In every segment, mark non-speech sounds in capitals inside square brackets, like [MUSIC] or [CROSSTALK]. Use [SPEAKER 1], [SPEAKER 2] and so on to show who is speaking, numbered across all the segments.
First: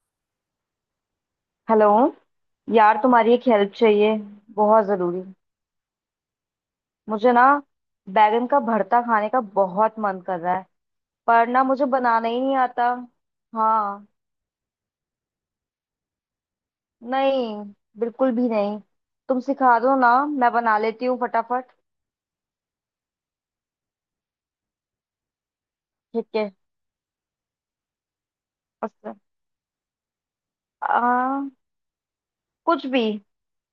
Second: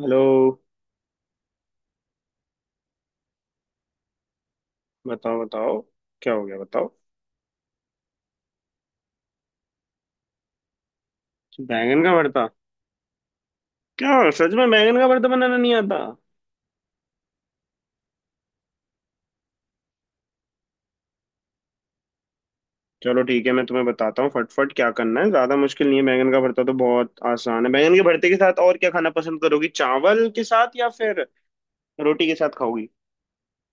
[SPEAKER 1] Hello.
[SPEAKER 2] Hello. यार, तुम्हारी एक हेल्प चाहिए, बहुत ज़रूरी।
[SPEAKER 1] बताओ बताओ, क्या हो गया बताओ।
[SPEAKER 2] मुझे ना बैगन का भरता खाने का बहुत मन कर रहा है, पर ना मुझे
[SPEAKER 1] बैंगन का
[SPEAKER 2] बनाना ही
[SPEAKER 1] भरता?
[SPEAKER 2] नहीं आता। हाँ।
[SPEAKER 1] क्या सच में बैंगन का भरता बनाना नहीं आता?
[SPEAKER 2] नहीं, बिल्कुल भी नहीं। तुम सिखा दो ना, मैं बना लेती हूँ फटाफट।
[SPEAKER 1] चलो ठीक है, मैं तुम्हें बताता हूँ फटफट क्या करना है। ज्यादा मुश्किल नहीं है, बैंगन
[SPEAKER 2] ठीक
[SPEAKER 1] का
[SPEAKER 2] है,
[SPEAKER 1] भरता तो बहुत आसान है। बैंगन के भरते के साथ और क्या खाना
[SPEAKER 2] बस।
[SPEAKER 1] पसंद करोगी, चावल के साथ या फिर
[SPEAKER 2] आ,
[SPEAKER 1] रोटी के साथ
[SPEAKER 2] कुछ
[SPEAKER 1] खाओगी?
[SPEAKER 2] भी,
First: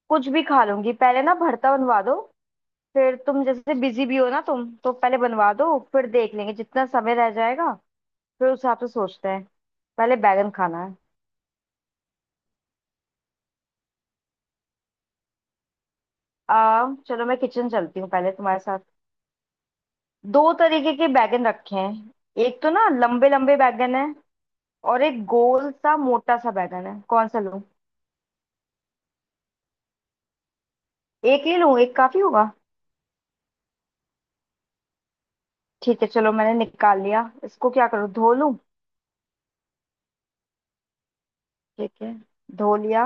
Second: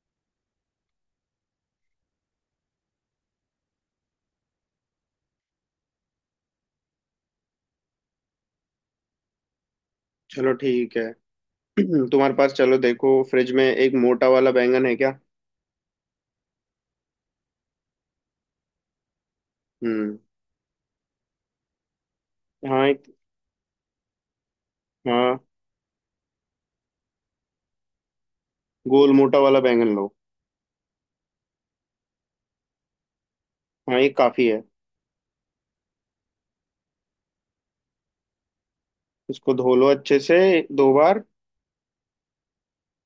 [SPEAKER 2] कुछ भी खा लूंगी, पहले ना भरता बनवा दो। फिर तुम जैसे बिजी भी हो ना, तुम तो पहले बनवा दो, फिर देख लेंगे जितना समय रह जाएगा, फिर उस हिसाब से सोचते हैं। पहले बैगन
[SPEAKER 1] चलो
[SPEAKER 2] खाना है।
[SPEAKER 1] ठीक है। [CLEARS THROAT] तुम्हारे पास, चलो देखो फ्रिज में एक मोटा वाला बैंगन है क्या?
[SPEAKER 2] चलो मैं किचन चलती हूँ पहले तुम्हारे साथ।
[SPEAKER 1] हम्म।
[SPEAKER 2] दो तरीके के बैगन रखे हैं। एक तो
[SPEAKER 1] हाँ
[SPEAKER 2] ना
[SPEAKER 1] एक।
[SPEAKER 2] लंबे लंबे बैगन है, और एक
[SPEAKER 1] हाँ,
[SPEAKER 2] गोल सा मोटा सा बैगन है, कौन सा लूं।
[SPEAKER 1] गोल मोटा वाला बैंगन लो।
[SPEAKER 2] एक ही लूं, एक काफी होगा।
[SPEAKER 1] हाँ ये काफी है।
[SPEAKER 2] ठीक है, चलो मैंने निकाल लिया इसको, क्या करूँ, धो लूं।
[SPEAKER 1] इसको धो लो अच्छे से, दो बार।
[SPEAKER 2] ठीक है, धो लिया।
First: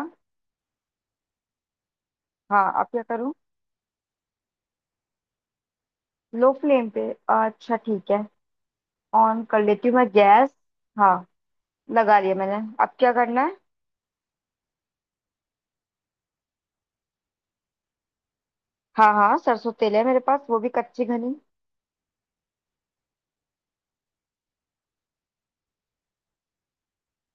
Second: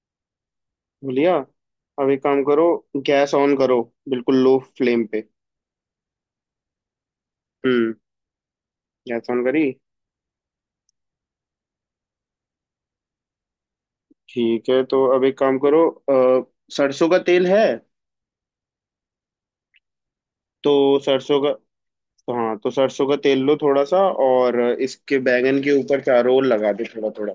[SPEAKER 1] बोलिया, अब एक काम
[SPEAKER 2] हाँ,
[SPEAKER 1] करो,
[SPEAKER 2] अब क्या
[SPEAKER 1] गैस
[SPEAKER 2] करूँ।
[SPEAKER 1] ऑन करो, बिल्कुल लो फ्लेम पे।
[SPEAKER 2] लो फ्लेम पे। अच्छा,
[SPEAKER 1] हम्म,
[SPEAKER 2] ठीक है।
[SPEAKER 1] गैस ऑन
[SPEAKER 2] ऑन कर
[SPEAKER 1] करी?
[SPEAKER 2] लेती हूँ मैं गैस। हाँ, लगा लिया मैंने, अब क्या करना है।
[SPEAKER 1] ठीक है तो अब एक काम करो, सरसों का तेल है?
[SPEAKER 2] हाँ हाँ, सरसों तेल है मेरे पास, वो भी
[SPEAKER 1] तो
[SPEAKER 2] कच्ची घनी।
[SPEAKER 1] सरसों का हाँ तो सरसों का तेल लो थोड़ा सा, और इसके बैंगन के ऊपर चारों ओर लगा दे थोड़ा थोड़ा।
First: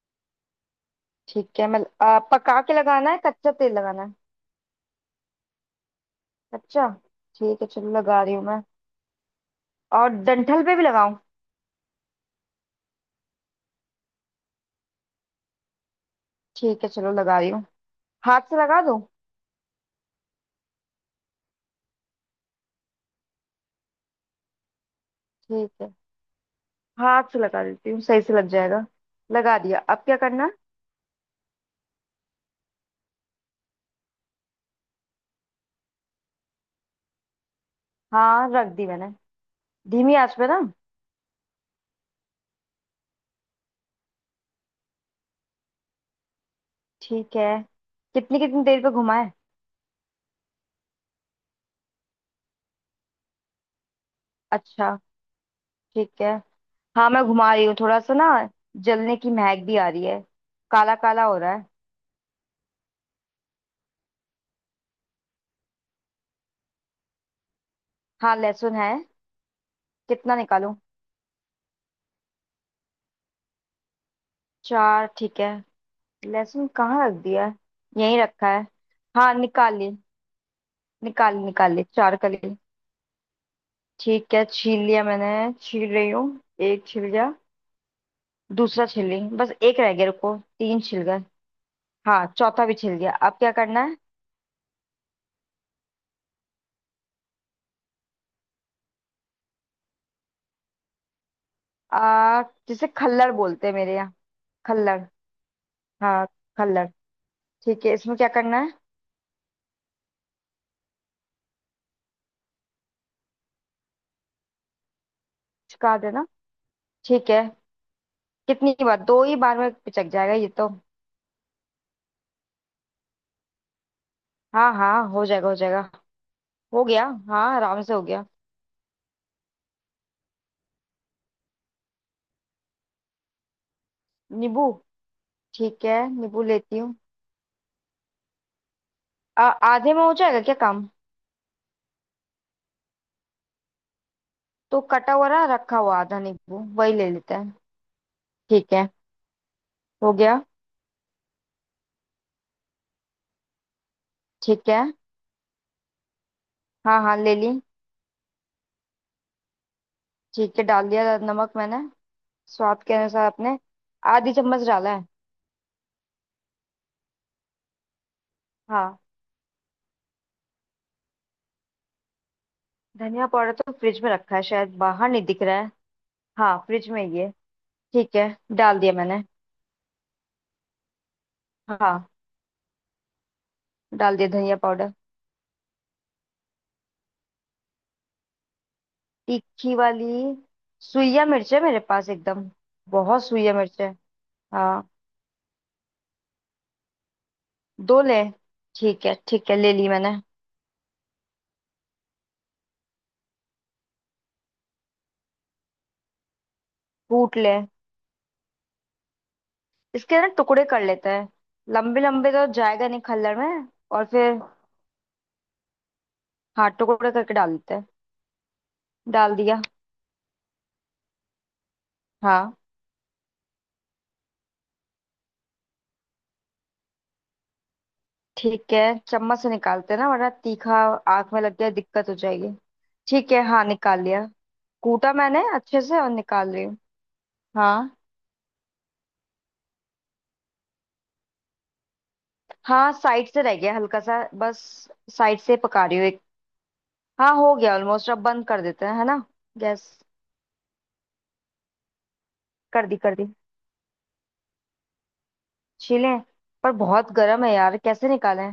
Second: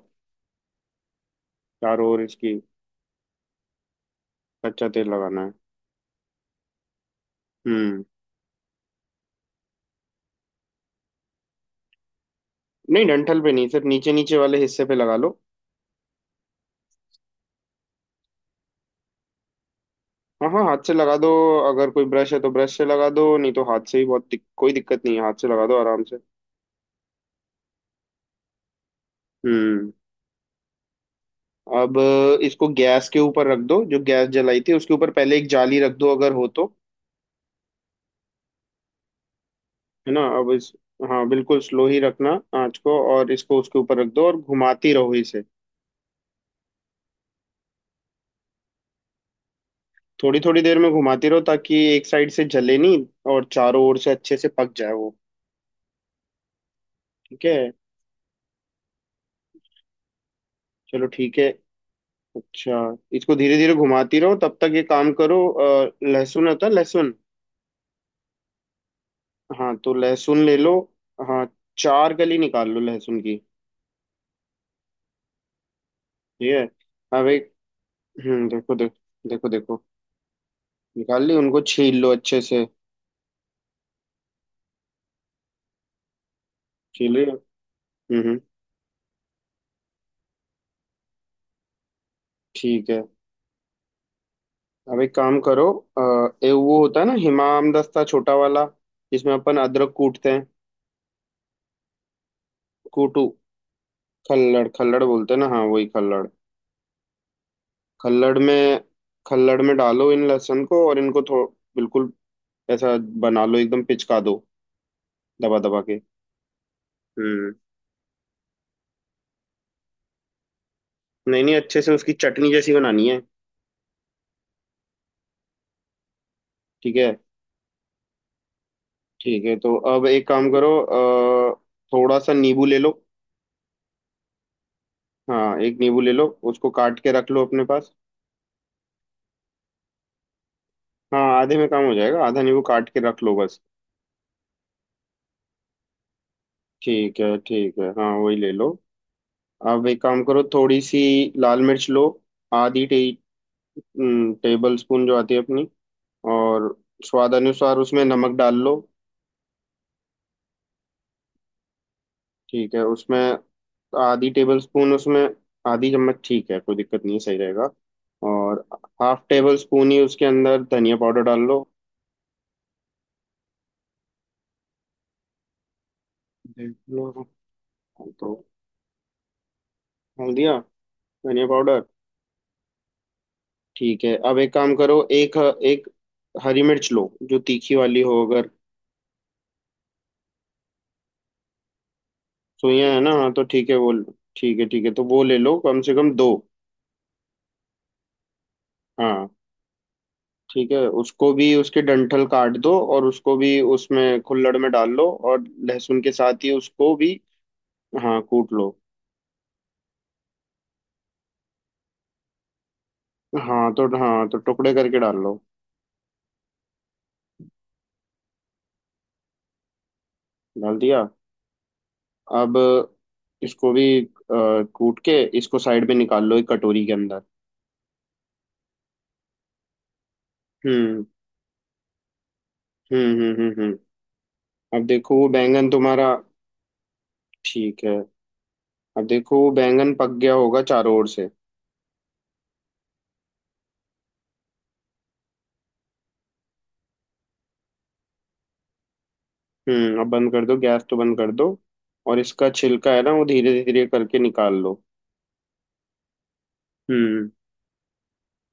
[SPEAKER 2] ठीक है, मैं
[SPEAKER 1] चारों ओर इसकी,
[SPEAKER 2] पका के लगाना है, कच्चा तेल लगाना है?
[SPEAKER 1] कच्चा तेल लगाना है।
[SPEAKER 2] अच्छा, ठीक है, चलो
[SPEAKER 1] हम्म।
[SPEAKER 2] लगा रही हूँ मैं। और डंठल पे भी लगाऊं?
[SPEAKER 1] नहीं, डंठल पे नहीं, सिर्फ नीचे नीचे वाले हिस्से पे लगा लो।
[SPEAKER 2] ठीक है, चलो लगा रही हूँ। हाथ से लगा दूं?
[SPEAKER 1] हाँ हाँ हाथ से लगा दो। अगर कोई ब्रश है तो ब्रश से लगा दो, नहीं तो हाथ से ही, कोई दिक्कत नहीं है, हाथ से लगा
[SPEAKER 2] ठीक
[SPEAKER 1] दो
[SPEAKER 2] है,
[SPEAKER 1] आराम से।
[SPEAKER 2] हाथ से लगा देती हूँ, सही से लग जाएगा। लगा दिया,
[SPEAKER 1] हम्म,
[SPEAKER 2] अब क्या करना है?
[SPEAKER 1] अब इसको गैस के ऊपर रख दो, जो गैस जलाई थी उसके ऊपर पहले एक जाली रख दो अगर हो तो।
[SPEAKER 2] हाँ, रख दी मैंने।
[SPEAKER 1] है
[SPEAKER 2] धीमी
[SPEAKER 1] ना?
[SPEAKER 2] आंच पे
[SPEAKER 1] अब
[SPEAKER 2] ना?
[SPEAKER 1] इस हाँ बिल्कुल स्लो ही रखना आंच को, और इसको उसके ऊपर रख दो और घुमाती रहो इसे।
[SPEAKER 2] ठीक है। कितनी कितनी देर पे घुमाए?
[SPEAKER 1] थोड़ी थोड़ी देर में घुमाती रहो, ताकि एक साइड से जले नहीं और चारों ओर से अच्छे से पक जाए
[SPEAKER 2] अच्छा,
[SPEAKER 1] वो।
[SPEAKER 2] ठीक है। हाँ, मैं
[SPEAKER 1] ठीक
[SPEAKER 2] घुमा
[SPEAKER 1] है।
[SPEAKER 2] रही हूँ थोड़ा सा ना। जलने की महक भी आ रही है, काला
[SPEAKER 1] चलो
[SPEAKER 2] काला हो
[SPEAKER 1] ठीक है।
[SPEAKER 2] रहा है।
[SPEAKER 1] अच्छा, इसको धीरे धीरे घुमाती रहो, तब तक ये काम करो, लहसुन होता है लहसुन?
[SPEAKER 2] हाँ, लहसुन है।
[SPEAKER 1] हाँ तो
[SPEAKER 2] कितना
[SPEAKER 1] लहसुन ले लो।
[SPEAKER 2] निकालूं?
[SPEAKER 1] हाँ, चार कली निकाल लो लहसुन की।
[SPEAKER 2] चार, ठीक है।
[SPEAKER 1] ठीक
[SPEAKER 2] लहसुन कहाँ रख
[SPEAKER 1] है, अब
[SPEAKER 2] दिया
[SPEAKER 1] एक,
[SPEAKER 2] है? यहीं रखा है।
[SPEAKER 1] देखो देखो
[SPEAKER 2] हाँ,
[SPEAKER 1] देखो
[SPEAKER 2] निकाल
[SPEAKER 1] देखो।
[SPEAKER 2] ली।
[SPEAKER 1] निकाल ली?
[SPEAKER 2] निकाल
[SPEAKER 1] उनको
[SPEAKER 2] निकाल ली
[SPEAKER 1] छील लो
[SPEAKER 2] चार
[SPEAKER 1] अच्छे
[SPEAKER 2] कली।
[SPEAKER 1] से।
[SPEAKER 2] ठीक है, छील लिया मैंने। छील रही हूँ। एक छिल
[SPEAKER 1] छील रही
[SPEAKER 2] गया।
[SPEAKER 1] हो? हम्म हम्म,
[SPEAKER 2] दूसरा छिल ली, बस एक रह गया, रुको। तीन छिल गए। हाँ, चौथा भी
[SPEAKER 1] ठीक
[SPEAKER 2] छिल
[SPEAKER 1] है।
[SPEAKER 2] गया, अब क्या करना है।
[SPEAKER 1] अब एक काम करो, अ, ए वो होता है ना हिमाम दस्ता छोटा वाला, जिसमें अपन अदरक कूटते हैं।
[SPEAKER 2] आ, जिसे
[SPEAKER 1] कूटू,
[SPEAKER 2] खल्लड़ बोलते हैं मेरे यहाँ।
[SPEAKER 1] खल्लड़
[SPEAKER 2] खल्लड़,
[SPEAKER 1] खल्लड़ बोलते हैं ना? हाँ वही खल्लड़।
[SPEAKER 2] हाँ, खल्लड़। ठीक है, इसमें क्या
[SPEAKER 1] खल्लड़
[SPEAKER 2] करना है?
[SPEAKER 1] में खल्लड़ में डालो इन लहसुन को, और इनको थो बिल्कुल ऐसा बना लो, एकदम पिचका दो, दबा दबा
[SPEAKER 2] चिपका
[SPEAKER 1] के।
[SPEAKER 2] देना? ठीक है।
[SPEAKER 1] हम्म।
[SPEAKER 2] कितनी बार, दो ही बार में पिचक जाएगा ये तो।
[SPEAKER 1] नहीं नहीं, अच्छे से उसकी चटनी जैसी बनानी है।
[SPEAKER 2] हाँ हाँ, हो जाएगा, हो जाएगा। हो
[SPEAKER 1] ठीक
[SPEAKER 2] गया,
[SPEAKER 1] है।
[SPEAKER 2] हाँ, आराम से हो गया।
[SPEAKER 1] ठीक है तो अब एक काम करो, थोड़ा सा नींबू ले लो।
[SPEAKER 2] नींबू?
[SPEAKER 1] हाँ एक
[SPEAKER 2] ठीक है,
[SPEAKER 1] नींबू ले लो।
[SPEAKER 2] नींबू
[SPEAKER 1] उसको
[SPEAKER 2] लेती हूँ।
[SPEAKER 1] काट के रख लो अपने पास।
[SPEAKER 2] आधे में हो जाएगा क्या काम?
[SPEAKER 1] हाँ, आधे में काम हो जाएगा, आधा नींबू काट के रख लो बस।
[SPEAKER 2] तो कटा हुआ रहा रखा हुआ आधा नींबू, वही ले
[SPEAKER 1] ठीक
[SPEAKER 2] लेते
[SPEAKER 1] है
[SPEAKER 2] हैं।
[SPEAKER 1] ठीक है, हाँ वही ले लो।
[SPEAKER 2] ठीक है,
[SPEAKER 1] अब एक
[SPEAKER 2] हो
[SPEAKER 1] काम
[SPEAKER 2] गया।
[SPEAKER 1] करो, थोड़ी सी लाल मिर्च लो, आधी टे,
[SPEAKER 2] ठीक
[SPEAKER 1] टेबल
[SPEAKER 2] है।
[SPEAKER 1] स्पून जो आती है अपनी। और
[SPEAKER 2] हाँ हाँ,
[SPEAKER 1] स्वाद
[SPEAKER 2] ले ली।
[SPEAKER 1] अनुसार उसमें नमक डाल लो।
[SPEAKER 2] ठीक है, डाल दिया नमक मैंने,
[SPEAKER 1] ठीक है,
[SPEAKER 2] स्वाद के
[SPEAKER 1] उसमें
[SPEAKER 2] अनुसार अपने।
[SPEAKER 1] आधी
[SPEAKER 2] आधी
[SPEAKER 1] टेबल
[SPEAKER 2] चम्मच
[SPEAKER 1] स्पून
[SPEAKER 2] डाला है।
[SPEAKER 1] उसमें। आधी चम्मच, ठीक है कोई दिक्कत नहीं है, सही रहेगा। और
[SPEAKER 2] हाँ।
[SPEAKER 1] हाफ टेबल स्पून ही उसके अंदर धनिया पाउडर डाल लो।
[SPEAKER 2] धनिया पाउडर तो फ्रिज में रखा है शायद, बाहर नहीं दिख रहा है। हाँ,
[SPEAKER 1] देख
[SPEAKER 2] फ्रिज में
[SPEAKER 1] लो
[SPEAKER 2] ही है। ठीक
[SPEAKER 1] तो।
[SPEAKER 2] है, डाल दिया मैंने।
[SPEAKER 1] डाल दिया धनिया पाउडर।
[SPEAKER 2] हाँ,
[SPEAKER 1] ठीक है
[SPEAKER 2] डाल दिया
[SPEAKER 1] अब एक
[SPEAKER 2] धनिया
[SPEAKER 1] काम
[SPEAKER 2] पाउडर।
[SPEAKER 1] करो, एक एक हरी मिर्च लो, जो तीखी वाली हो अगर।
[SPEAKER 2] तीखी वाली, सुइया मिर्च है मेरे पास एकदम,
[SPEAKER 1] सोया है ना?
[SPEAKER 2] बहुत
[SPEAKER 1] हाँ तो
[SPEAKER 2] सुइया
[SPEAKER 1] ठीक है
[SPEAKER 2] मिर्च है।
[SPEAKER 1] वो। ठीक
[SPEAKER 2] हाँ,
[SPEAKER 1] है तो वो ले लो, कम से कम दो।
[SPEAKER 2] दो ले। ठीक है,
[SPEAKER 1] हाँ।
[SPEAKER 2] ठीक है, ले ली मैंने।
[SPEAKER 1] ठीक है, उसको भी, उसके डंठल काट दो और उसको भी उसमें खुल्लड़ में डाल लो, और लहसुन के साथ ही उसको भी।
[SPEAKER 2] कूट ले?
[SPEAKER 1] हाँ कूट लो।
[SPEAKER 2] इसके ना टुकड़े कर लेते हैं, लंबे लंबे तो जाएगा नहीं खल्लड़ में,
[SPEAKER 1] हाँ तो,
[SPEAKER 2] और
[SPEAKER 1] हाँ तो
[SPEAKER 2] फिर
[SPEAKER 1] टुकड़े करके डाल लो।
[SPEAKER 2] हाँ, टुकड़े करके डाल देते हैं। डाल दिया।
[SPEAKER 1] डाल दिया। अब
[SPEAKER 2] हाँ।
[SPEAKER 1] इसको भी, कूट के इसको साइड में निकाल लो एक कटोरी के अंदर।
[SPEAKER 2] ठीक है। चम्मच से निकालते हैं ना, वरना तीखा
[SPEAKER 1] हम्म
[SPEAKER 2] आंख में लग गया, दिक्कत हो जाएगी।
[SPEAKER 1] हम्म
[SPEAKER 2] ठीक
[SPEAKER 1] हम्म
[SPEAKER 2] है,
[SPEAKER 1] हम्म
[SPEAKER 2] हाँ,
[SPEAKER 1] हम्म।
[SPEAKER 2] निकाल लिया।
[SPEAKER 1] अब
[SPEAKER 2] कूटा
[SPEAKER 1] देखो वो
[SPEAKER 2] मैंने
[SPEAKER 1] बैंगन
[SPEAKER 2] अच्छे से,
[SPEAKER 1] तुम्हारा।
[SPEAKER 2] और निकाल रही हूँ।
[SPEAKER 1] ठीक
[SPEAKER 2] हाँ
[SPEAKER 1] है, अब देखो वो बैंगन पक गया होगा चारों ओर से।
[SPEAKER 2] हाँ, साइड से रह गया हल्का सा बस, साइड से पका रही हूँ एक। हाँ, हो गया ऑलमोस्ट, अब बंद कर देते हैं है ना गैस।
[SPEAKER 1] हम्म, अब बंद कर दो, गैस तो बंद कर दो। और इसका
[SPEAKER 2] कर
[SPEAKER 1] छिलका
[SPEAKER 2] दी,
[SPEAKER 1] है ना,
[SPEAKER 2] कर
[SPEAKER 1] वो
[SPEAKER 2] दी।
[SPEAKER 1] धीरे धीरे करके निकाल लो।
[SPEAKER 2] छीलें, पर बहुत
[SPEAKER 1] हम्म,
[SPEAKER 2] गर्म है यार, कैसे निकालें।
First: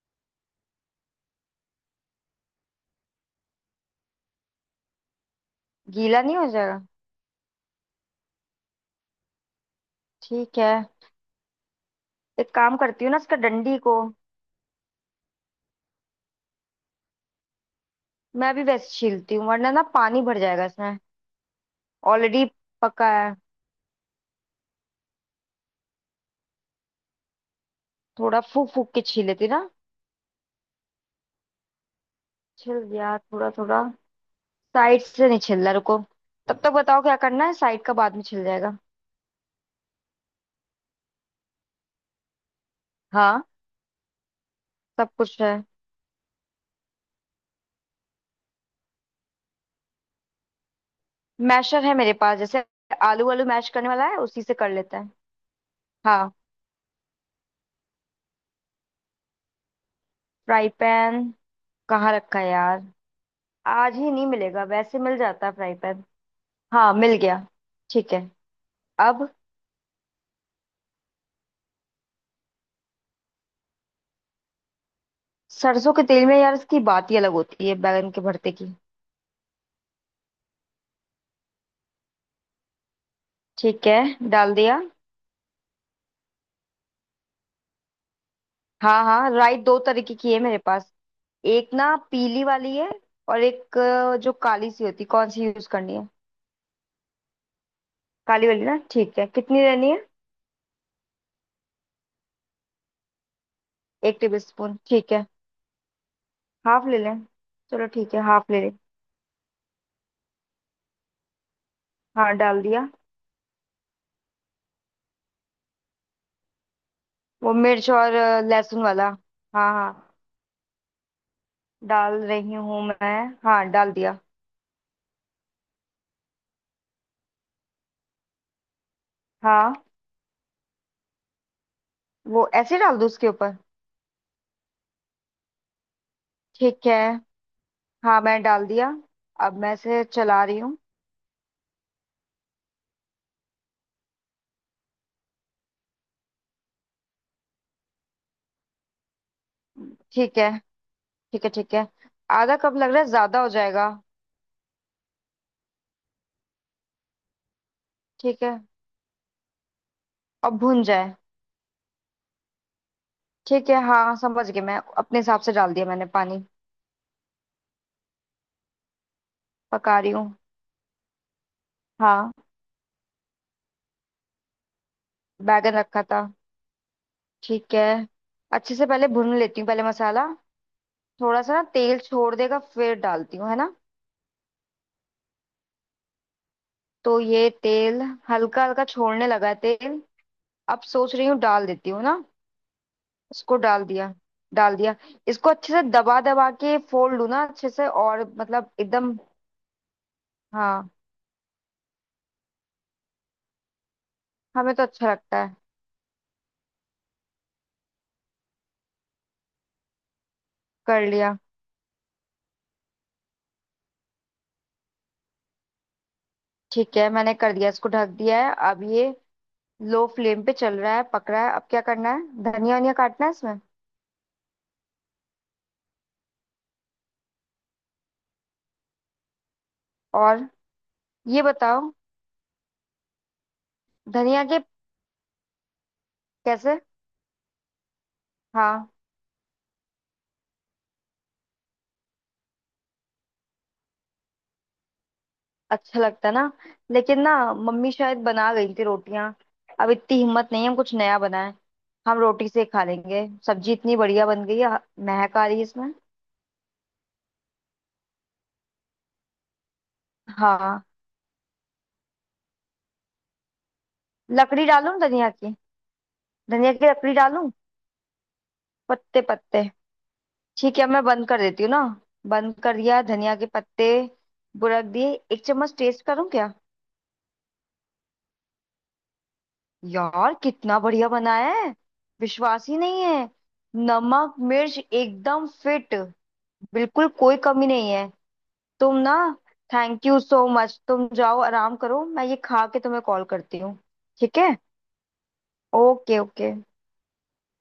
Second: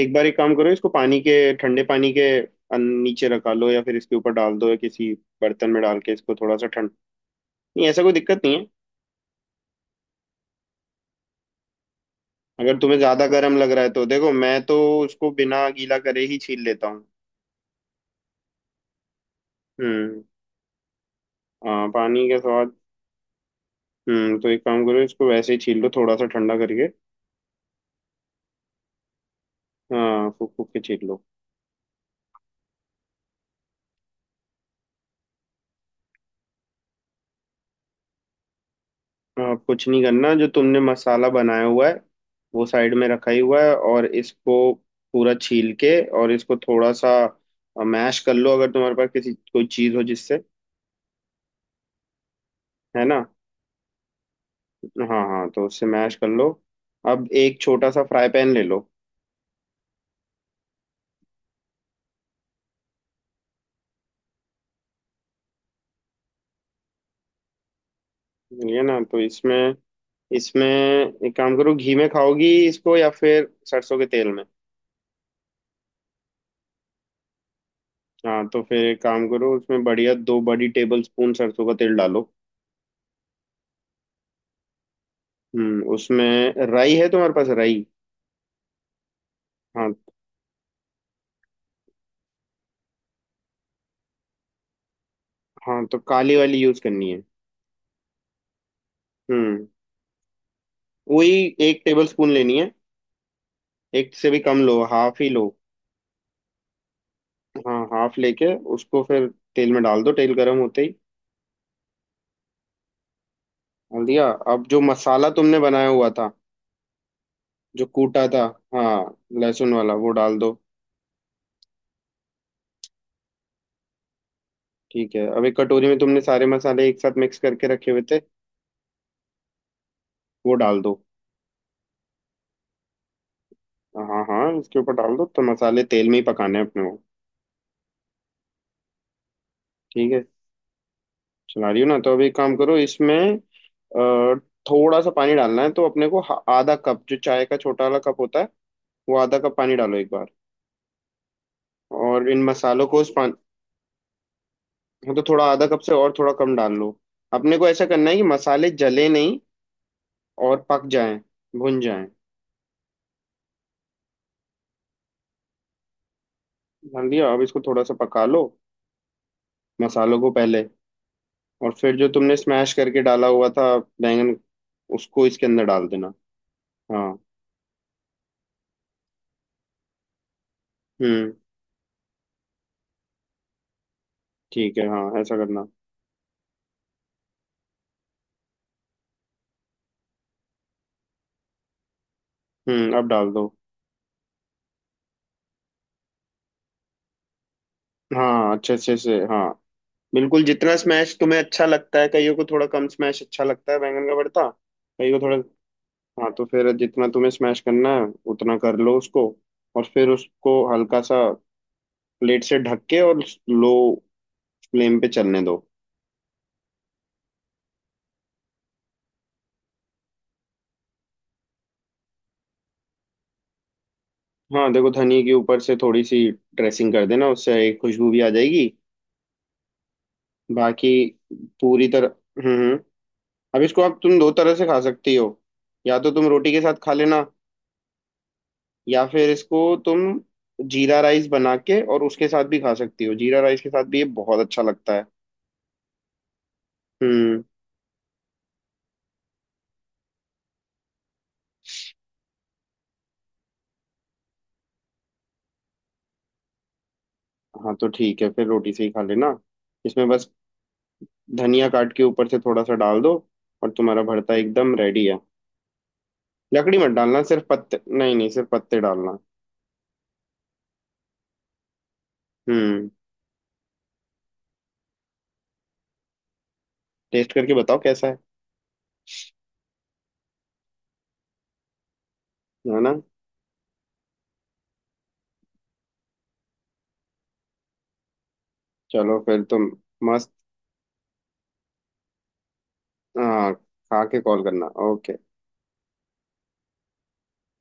[SPEAKER 1] एक बार एक काम करो, इसको पानी के, ठंडे पानी के नीचे रखा लो, या फिर इसके ऊपर डाल दो, या किसी बर्तन में डाल के
[SPEAKER 2] गीला
[SPEAKER 1] इसको
[SPEAKER 2] नहीं हो
[SPEAKER 1] थोड़ा सा
[SPEAKER 2] जाएगा?
[SPEAKER 1] ठंड। नहीं, ऐसा कोई दिक्कत नहीं है।
[SPEAKER 2] ठीक है, एक
[SPEAKER 1] अगर
[SPEAKER 2] काम
[SPEAKER 1] तुम्हें
[SPEAKER 2] करती हूँ ना,
[SPEAKER 1] ज्यादा
[SPEAKER 2] इसका
[SPEAKER 1] गर्म लग
[SPEAKER 2] डंडी
[SPEAKER 1] रहा है
[SPEAKER 2] को,
[SPEAKER 1] तो देखो मैं तो उसको बिना गीला करे ही छील लेता हूँ।
[SPEAKER 2] मैं अभी वैसे छीलती हूँ, वरना ना
[SPEAKER 1] हम्म,
[SPEAKER 2] पानी भर जाएगा इसमें।
[SPEAKER 1] हाँ पानी के
[SPEAKER 2] ऑलरेडी
[SPEAKER 1] स्वाद।
[SPEAKER 2] पका है।
[SPEAKER 1] तो एक काम करो, इसको वैसे ही छील लो थोड़ा सा ठंडा करके।
[SPEAKER 2] थोड़ा फूक फूक के छील लेती ना।
[SPEAKER 1] हाँ फूक फूक के छील लो।
[SPEAKER 2] छिल गया थोड़ा थोड़ा। साइड से नहीं छिल रहा, रुको, तब तक बताओ क्या करना है, साइड का बाद में छिल जाएगा।
[SPEAKER 1] हाँ कुछ नहीं करना, जो तुमने मसाला बनाया हुआ है वो साइड में रखा ही
[SPEAKER 2] हाँ,
[SPEAKER 1] हुआ है, और इसको
[SPEAKER 2] सब
[SPEAKER 1] पूरा
[SPEAKER 2] कुछ है।
[SPEAKER 1] छील के और इसको थोड़ा सा मैश कर लो, अगर तुम्हारे पास किसी कोई चीज़ हो जिससे।
[SPEAKER 2] मैशर है मेरे पास, जैसे
[SPEAKER 1] है ना?
[SPEAKER 2] आलू वालू मैश करने वाला है, उसी से कर लेते हैं।
[SPEAKER 1] हाँ हाँ तो उससे मैश कर
[SPEAKER 2] हाँ।
[SPEAKER 1] लो। अब एक छोटा सा फ्राई पैन ले लो।
[SPEAKER 2] फ्राई पैन कहाँ रखा है यार, आज ही नहीं मिलेगा, वैसे मिल जाता है फ्राई पैन। हाँ, मिल गया। ठीक है।
[SPEAKER 1] ये ना तो
[SPEAKER 2] अब
[SPEAKER 1] इसमें इसमें एक काम करो, घी में खाओगी इसको या फिर सरसों के तेल में?
[SPEAKER 2] सरसों के तेल में यार, इसकी बात ही अलग होती है बैगन के
[SPEAKER 1] हाँ
[SPEAKER 2] भरते
[SPEAKER 1] तो
[SPEAKER 2] की।
[SPEAKER 1] फिर एक काम करो, उसमें बढ़िया दो बड़ी टेबल स्पून सरसों का तेल डालो।
[SPEAKER 2] ठीक है, डाल दिया।
[SPEAKER 1] हम्म, उसमें राई है तुम्हारे पास, राई?
[SPEAKER 2] हाँ हाँ, राई दो
[SPEAKER 1] हाँ,
[SPEAKER 2] तरीके की है मेरे पास, एक ना पीली वाली है, और एक जो काली सी होती है, कौन सी यूज
[SPEAKER 1] हाँ
[SPEAKER 2] करनी
[SPEAKER 1] तो
[SPEAKER 2] है?
[SPEAKER 1] काली वाली यूज करनी है।
[SPEAKER 2] काली वाली ना, ठीक है, कितनी
[SPEAKER 1] हम्म,
[SPEAKER 2] लेनी है?
[SPEAKER 1] वही एक टेबल स्पून लेनी है, एक
[SPEAKER 2] एक
[SPEAKER 1] से भी
[SPEAKER 2] टेबल
[SPEAKER 1] कम
[SPEAKER 2] स्पून,
[SPEAKER 1] लो,
[SPEAKER 2] ठीक
[SPEAKER 1] हाफ
[SPEAKER 2] है,
[SPEAKER 1] ही लो।
[SPEAKER 2] हाफ ले लें?
[SPEAKER 1] हाँ
[SPEAKER 2] चलो ठीक
[SPEAKER 1] हाफ
[SPEAKER 2] है, हाफ
[SPEAKER 1] लेके
[SPEAKER 2] ले लें।
[SPEAKER 1] उसको फिर तेल में डाल दो, तेल गर्म होते ही।
[SPEAKER 2] हाँ, डाल दिया।
[SPEAKER 1] डाल दिया। अब जो मसाला तुमने बनाया हुआ था,
[SPEAKER 2] वो
[SPEAKER 1] जो
[SPEAKER 2] मिर्च और
[SPEAKER 1] कूटा था,
[SPEAKER 2] लहसुन
[SPEAKER 1] हाँ
[SPEAKER 2] वाला?
[SPEAKER 1] लहसुन
[SPEAKER 2] हाँ
[SPEAKER 1] वाला, वो
[SPEAKER 2] हाँ,
[SPEAKER 1] डाल दो।
[SPEAKER 2] डाल रही हूँ मैं। हाँ, डाल दिया।
[SPEAKER 1] ठीक है, अब एक कटोरी में तुमने सारे मसाले एक साथ मिक्स करके रखे हुए थे,
[SPEAKER 2] हाँ,
[SPEAKER 1] वो डाल दो।
[SPEAKER 2] वो ऐसे डाल दूँ उसके ऊपर?
[SPEAKER 1] हाँ हाँ इसके ऊपर डाल दो, तो मसाले तेल में ही पकाने हैं अपने
[SPEAKER 2] ठीक है,
[SPEAKER 1] वो।
[SPEAKER 2] हाँ, मैं डाल दिया, अब मैं इसे
[SPEAKER 1] ठीक है,
[SPEAKER 2] चला रही हूँ।
[SPEAKER 1] चला रही हूँ ना, तो अभी एक काम करो, इसमें थोड़ा सा पानी डालना है तो अपने को, आधा कप, जो चाय का छोटा वाला कप होता है, वो आधा कप पानी डालो एक बार।
[SPEAKER 2] ठीक है, ठीक है, ठीक है।
[SPEAKER 1] और इन
[SPEAKER 2] आधा कप
[SPEAKER 1] मसालों
[SPEAKER 2] लग
[SPEAKER 1] को
[SPEAKER 2] रहा है
[SPEAKER 1] उस पानी,
[SPEAKER 2] ज्यादा हो जाएगा।
[SPEAKER 1] तो थोड़ा आधा कप से और थोड़ा कम डाल लो। अपने को ऐसा करना है कि
[SPEAKER 2] ठीक है,
[SPEAKER 1] मसाले जले नहीं
[SPEAKER 2] और
[SPEAKER 1] और
[SPEAKER 2] भुन
[SPEAKER 1] पक
[SPEAKER 2] जाए।
[SPEAKER 1] जाएं, भुन जाएं।
[SPEAKER 2] ठीक है, हाँ, समझ गई मैं, अपने हिसाब से डाल दिया मैंने पानी।
[SPEAKER 1] डाल दिया, अब इसको थोड़ा सा पका लो,
[SPEAKER 2] पका रही
[SPEAKER 1] मसालों को
[SPEAKER 2] हूँ।
[SPEAKER 1] पहले। और फिर जो
[SPEAKER 2] हाँ,
[SPEAKER 1] तुमने स्मैश करके डाला हुआ था, बैंगन, उसको इसके अंदर
[SPEAKER 2] बैगन
[SPEAKER 1] डाल
[SPEAKER 2] रखा
[SPEAKER 1] देना।
[SPEAKER 2] था।
[SPEAKER 1] हाँ।
[SPEAKER 2] ठीक है, अच्छे से पहले भून लेती हूँ, पहले मसाला,
[SPEAKER 1] हम्म
[SPEAKER 2] थोड़ा सा ना तेल छोड़ देगा, फिर डालती हूँ है ना।
[SPEAKER 1] ठीक है, हाँ ऐसा करना।
[SPEAKER 2] तो ये तेल हल्का हल्का छोड़ने लगा है तेल, अब सोच रही हूँ डाल देती हूँ ना।
[SPEAKER 1] अब डाल दो।
[SPEAKER 2] इसको डाल दिया, डाल दिया। इसको अच्छे से दबा दबा के फोल्ड लूँ ना अच्छे से, और
[SPEAKER 1] हाँ
[SPEAKER 2] मतलब
[SPEAKER 1] अच्छे अच्छे से,
[SPEAKER 2] एकदम।
[SPEAKER 1] हाँ बिल्कुल, जितना
[SPEAKER 2] हाँ,
[SPEAKER 1] स्मैश तुम्हें अच्छा लगता है। कईयों को थोड़ा कम स्मैश अच्छा लगता है बैंगन का भरता,
[SPEAKER 2] हमें तो अच्छा
[SPEAKER 1] कईयों को थोड़ा।
[SPEAKER 2] लगता है।
[SPEAKER 1] हाँ तो फिर जितना तुम्हें स्मैश करना है उतना कर लो उसको। और फिर उसको हल्का
[SPEAKER 2] कर
[SPEAKER 1] सा
[SPEAKER 2] लिया।
[SPEAKER 1] प्लेट से ढक के और लो फ्लेम पे चलने दो।
[SPEAKER 2] ठीक है, मैंने कर दिया, इसको ढक दिया है अब ये। लो फ्लेम पे चल रहा है, पक रहा है, अब क्या करना है, धनिया वनिया काटना है इसमें?
[SPEAKER 1] हाँ देखो, धनिया के ऊपर से थोड़ी सी ड्रेसिंग कर देना, उससे एक खुशबू भी आ जाएगी।
[SPEAKER 2] और
[SPEAKER 1] बाकी
[SPEAKER 2] ये
[SPEAKER 1] पूरी
[SPEAKER 2] बताओ।
[SPEAKER 1] तरह। हम्म हम्म। अब इसको आप तुम दो
[SPEAKER 2] धनिया
[SPEAKER 1] तरह
[SPEAKER 2] के
[SPEAKER 1] से खा सकती हो। या तो तुम रोटी के साथ
[SPEAKER 2] कैसे?
[SPEAKER 1] खा लेना,
[SPEAKER 2] हाँ,
[SPEAKER 1] या फिर इसको तुम जीरा राइस बना के और उसके साथ भी खा सकती हो, जीरा राइस के साथ भी ये बहुत अच्छा लगता है।
[SPEAKER 2] अच्छा लगता है ना, लेकिन ना
[SPEAKER 1] हम्म।
[SPEAKER 2] मम्मी शायद बना गई थी रोटियां, अब इतनी हिम्मत नहीं है हम कुछ नया बनाए, हम रोटी से ही खा लेंगे। सब्जी इतनी बढ़िया बन गई है, महक आ रही है इसमें।
[SPEAKER 1] हाँ तो ठीक है, फिर रोटी से ही खा लेना। इसमें बस
[SPEAKER 2] हाँ।
[SPEAKER 1] धनिया काट के ऊपर से थोड़ा सा डाल दो और तुम्हारा भरता
[SPEAKER 2] लकड़ी
[SPEAKER 1] एकदम
[SPEAKER 2] डालूं
[SPEAKER 1] रेडी है।
[SPEAKER 2] धनिया की? धनिया
[SPEAKER 1] लकड़ी
[SPEAKER 2] की
[SPEAKER 1] मत
[SPEAKER 2] लकड़ी
[SPEAKER 1] डालना, सिर्फ
[SPEAKER 2] डालूं?
[SPEAKER 1] पत्ते, नहीं नहीं, सिर्फ पत्ते डालना।
[SPEAKER 2] पत्ते, पत्ते, ठीक है, मैं बंद कर देती हूँ ना। बंद कर
[SPEAKER 1] हम्म।
[SPEAKER 2] दिया, धनिया के पत्ते बुरक दिए, एक चम्मच टेस्ट करूं क्या?
[SPEAKER 1] टेस्ट करके बताओ कैसा है।
[SPEAKER 2] यार, कितना बढ़िया बनाया है, विश्वास ही
[SPEAKER 1] है ना?
[SPEAKER 2] नहीं है। नमक मिर्च एकदम फिट, बिल्कुल कोई कमी नहीं है। तुम ना,
[SPEAKER 1] चलो फिर तुम,
[SPEAKER 2] थैंक यू
[SPEAKER 1] मस्त,
[SPEAKER 2] सो मच। तुम जाओ आराम करो, मैं ये खा के तुम्हें कॉल
[SPEAKER 1] हाँ।
[SPEAKER 2] करती हूँ।
[SPEAKER 1] खा के
[SPEAKER 2] ठीक
[SPEAKER 1] कॉल
[SPEAKER 2] है,
[SPEAKER 1] करना, ओके।
[SPEAKER 2] Okay, okay.